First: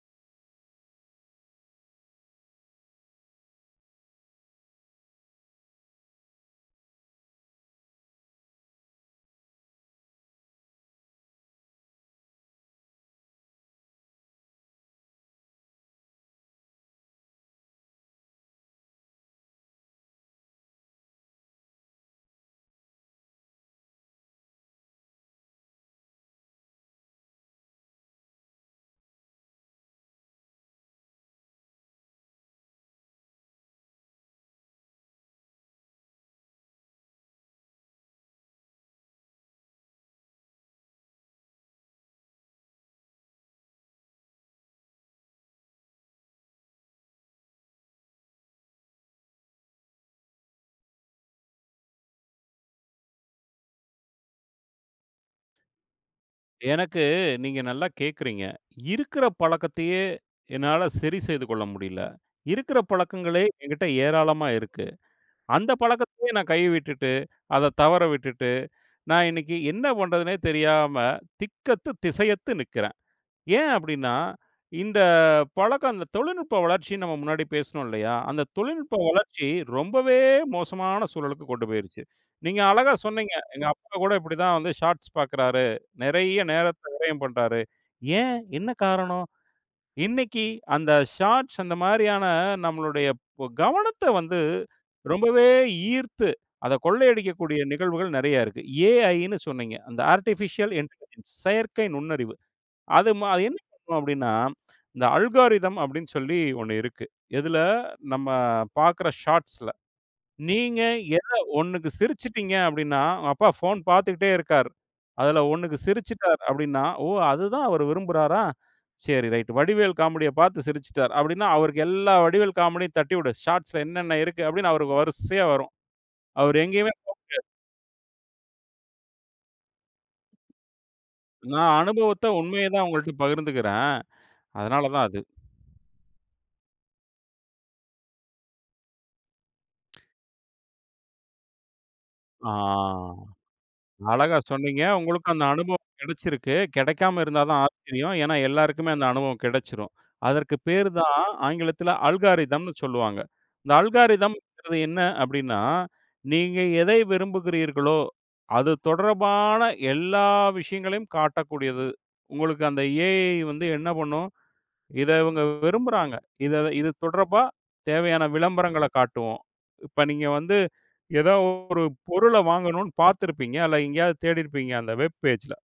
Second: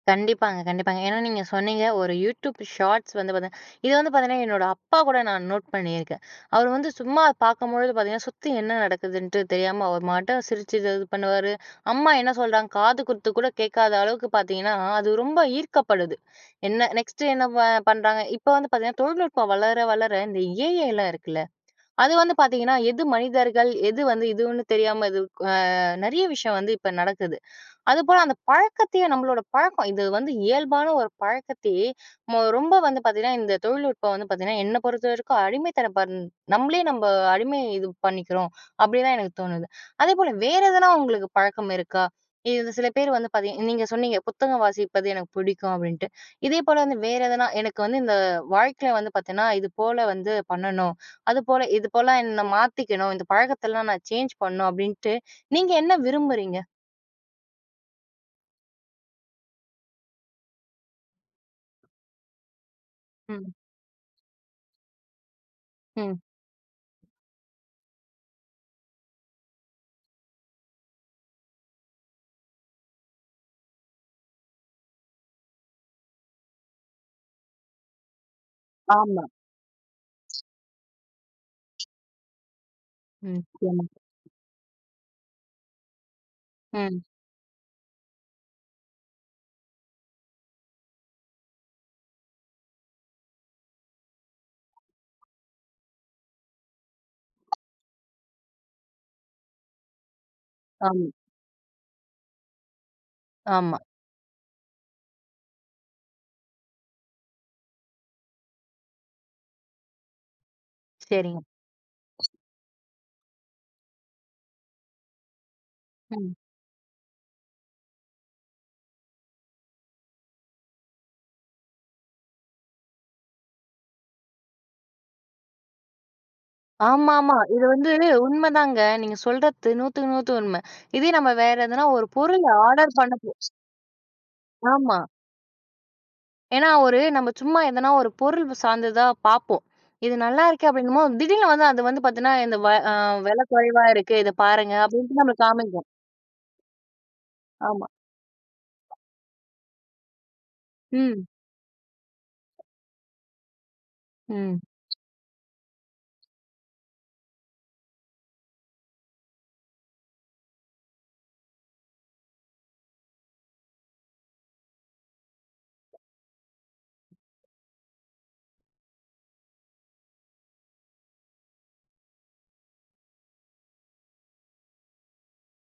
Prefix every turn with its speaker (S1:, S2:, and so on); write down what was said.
S1: கண்டிப்பாங்க, கண்டிப்பாங்க. ஏன்னா நீங்க சொன்னீங்க ஒரு YouTube ஷார்ட்ஸ் வந்து பார்த்தீங்க இது வந்து பாத்திங்கன்னா என்னோட அப்பா கூட நான் நோட் பண்ணியிருக்கேன். அவர் வந்து சும்மா பார்க்கும்பொழுது பாத்திங்கன்னா சுத்தி என்ன நடக்குதுன்ட்டு தெரியாம அவர் மாட்ட சிரிச்சு, இது பண்ணுவாரு. அம்மா என்ன சொல்றாங்க காது குத்து கூட கேட்காத அளவுக்கு பார்த்திங்கன்னா அது ரொம்ப ஈர்க்கப்படுது. என்ன நெக்ஸ்ட்டு என்ன பண்ணுறாங்க? இப்போ வந்து பார்த்திங்கன்னா தொழில்நுட்பம் வளர, வளர இந்த AIலாம் இருக்குல்ல அது வந்து பார்த்திங்கன்னா எது மனிதர்கள் எது வந்து இதுன்னு தெரியாம இது அ நிறைய விஷயம் வந்து இப்போ நடக்குது அதுபோல் அந்த பழக்கத்தையே நம்மளோட பழக்கம் இது வந்து இயல்பான ஒரு பழக்கத்தையே ம ரொம்ப வந்து பார்த்திங்கன்னா இந்த தொழில்நுட்பம் வந்து பார்த்திங்கன்னா, என்னை பொறுத்த வரைக்கும் அடிமைத்தனம் நம்மளே நம்ம அடிமை இது பண்ணிக்கிறோம். அப்படிதான் எனக்கு தோணுது. அதேபோல வேறு எதனா உங்களுக்கு பழக்கம் இருக்கா? இது சில பேர் வந்து பார்த்திங்க நீங்க சொன்னீங்க "புத்தகம் வாசிப்பது எனக்கு பிடிக்கும்." அப்படின்ட்டு இதே போல் வந்து வேறு எதனா எனக்கு வந்து இந்த வாழ்க்கையில வந்து பார்த்தேன்னா இதுபோல வந்து பண்ணணும். அதுபோல இதுபோல என்னை மாத்திக்கணும் "இந்த பழக்கத்தலாம் நான் சேஞ்ச் பண்ணணும்." அப்படின்ட்டு நீங்க என்ன விரும்புறீங்க?
S2: எனக்கு நீங்க நல்லா கேட்கறீங்க. இருக்கிற பழக்கத்தையே என்னால சரி செய்து கொள்ள முடியல. இருக்கற பழக்கங்களே
S1: ம்.
S2: என்கிட்ட ஏராளமா இருக்கு. அந்த
S1: ம்.
S2: பழக்கத்தையே நான் கை விட்டுட்டு அதை தவற விட்டுட்டு நான் இன்னைக்கு என்ன பண்ணுறதுன்னே தெரியாம திக்கத்து திசையத்து நிக்கிறேன். ஏன் அப்படின்னா, இந்த பழக்கம் தொழில்நுட்ப வளர்ச்சின்னு நம்ம முன்னாடி பேசினோம் இல்லையா, அந்த தொழில்நுட்ப
S1: ஆமா.
S2: வளர்ச்சி ரொம்பவே மோசமான சூழலுக்கு கொண்டு போய்டுச்சு. நீங்க அழகா சொன்னீங்க.
S1: ம்.
S2: "எங்க
S1: [unintelligible]
S2: அப்பா கூட இப்படி தான் வந்து ஷார்ட்ஸ் பார்க்கிறாரு. நிறைய நேரத்தை
S1: ம்
S2: விரயம் பண்ணுறாரு." ஏன் என்ன காரணம் இன்றைக்கு அந்த ஷார்ட்ஸ் அந்த மாதிரியான நம்முடைய கவனத்தை வந்து ரொம்பவே ஈர்த்து அத கொள்ளையடிக்கக்கூடிய நிகழ்வுகள் நிறைய இருக்கு. AIன்னு சொன்னீங்க. அந்த ஆர்டிபிஷியல்
S1: அம்.
S2: இன்இன்டெலிஜென்ஸ் செயற்கை நுண்ணறிவு. அது என்ன
S1: ஆமா.
S2: பண்ணும் அப்படின்னா, இந்த அல்கோரித்ம் அப்படின்னு சொல்லி ஒண்ணு இருக்கு. இதில நம்ம பாக்கற ஷாட்ஸ்ல நீங்க எதை
S1: சரிங்க.
S2: ஒண்ணுக்கு சிரிச்சுட்டீங்க அப்படின்னா, உங்க அப்பா போன் பார்த்துட்டே இருக்காரு. அதில ஒண்ணுக்கு
S1: ம்.
S2: சிரிச்சுட்டாரு அப்படின்னா, "ஓ! அதுதான் அவர் விரும்புறாரா?" சரி ரைட் வடிவேல் காமெடி பார்த்து சிரிச்சுட்டார் அப்படின்னா, அவருக்கு எல்லா வடிவேல் காமெடியும் தட்டிவிடு ஷார்ட்ஸ்ல என்னன்ன இருக்கு அப்படின்னு அவருக்கு வரிசையா வரும். அவர் எங்கயுமே போக
S1: ஆமாமா.
S2: முடியாது.
S1: இது வந்து உண்மைதாங்க. நீங்க சொல்றத்து 100/ 100 உண்மை. இதே நம்ம வேறு
S2: நான்
S1: எதனா ஒரு
S2: அனுபவத்த
S1: பொருள்
S2: உண்மைய தான்
S1: ஆர்டர்
S2: உங்கள்கிட்ட
S1: பண்ணோம்.
S2: பகிர்ந்துக்கிறேன். அதனால
S1: ஆமா.
S2: தான் அது.
S1: ஏன்னா, ஒரு நம்ம சும்மா எதனா ஒரு பொருள் சார்ந்ததா பார்ப்போம். இது நல்லா இருக்கு அப்படின்னும்போது திடீர்னு வந்து அது வந்து பார்த்திங்கன்னா,
S2: ஆ.
S1: இந்த வ அ விலை குறைவா இருக்கு. இத
S2: அழகா
S1: பாருங்க
S2: சொன்னீங்க.
S1: அப்படின்ட்டு.
S2: உங்களுக்கு
S1: நம்மளுக்கு
S2: அந்த அனுபவம்
S1: காமிக்கும்.
S2: கிடைச்சிருக்கு கிடைக்காம இருந்தா தான்
S1: ஆமா.
S2: ஆச்சரியம். ஏன்னா எல்லாருக்குமே அந்த அனுபவம் கிடைச்சிடும். அதற்கு பேர் தான்
S1: ம்.
S2: ஆங்கிலத்தில் அல்காரிதம்னு சொல்லுவாங்க. இந்த
S1: ம்.
S2: அல்காரிதம்ங்கிறது என்ன அப்படின்னா, நீங்க எதை விரும்புகிறீர்களோ, அது தொடர்பான எல்லா விஷயங்களையும் காட்டக்கூடியது. உங்களுக்கு அந்த AI வந்து என்ன பண்ணும், இதை இவங்க விரும்புகிறார்கள். இது தொடர்பா தேவையான விளம்பரங்கள காட்டுவோம். இப்போ நீங்க வந்து ஏதோ ஒரு பொருள வாங்கணும்ன்னு பார்த்திருப்பீங்க அல்ல எங்கேயாவது தேடிருப்பீங்க அந்த வெப் பேஜ்ல.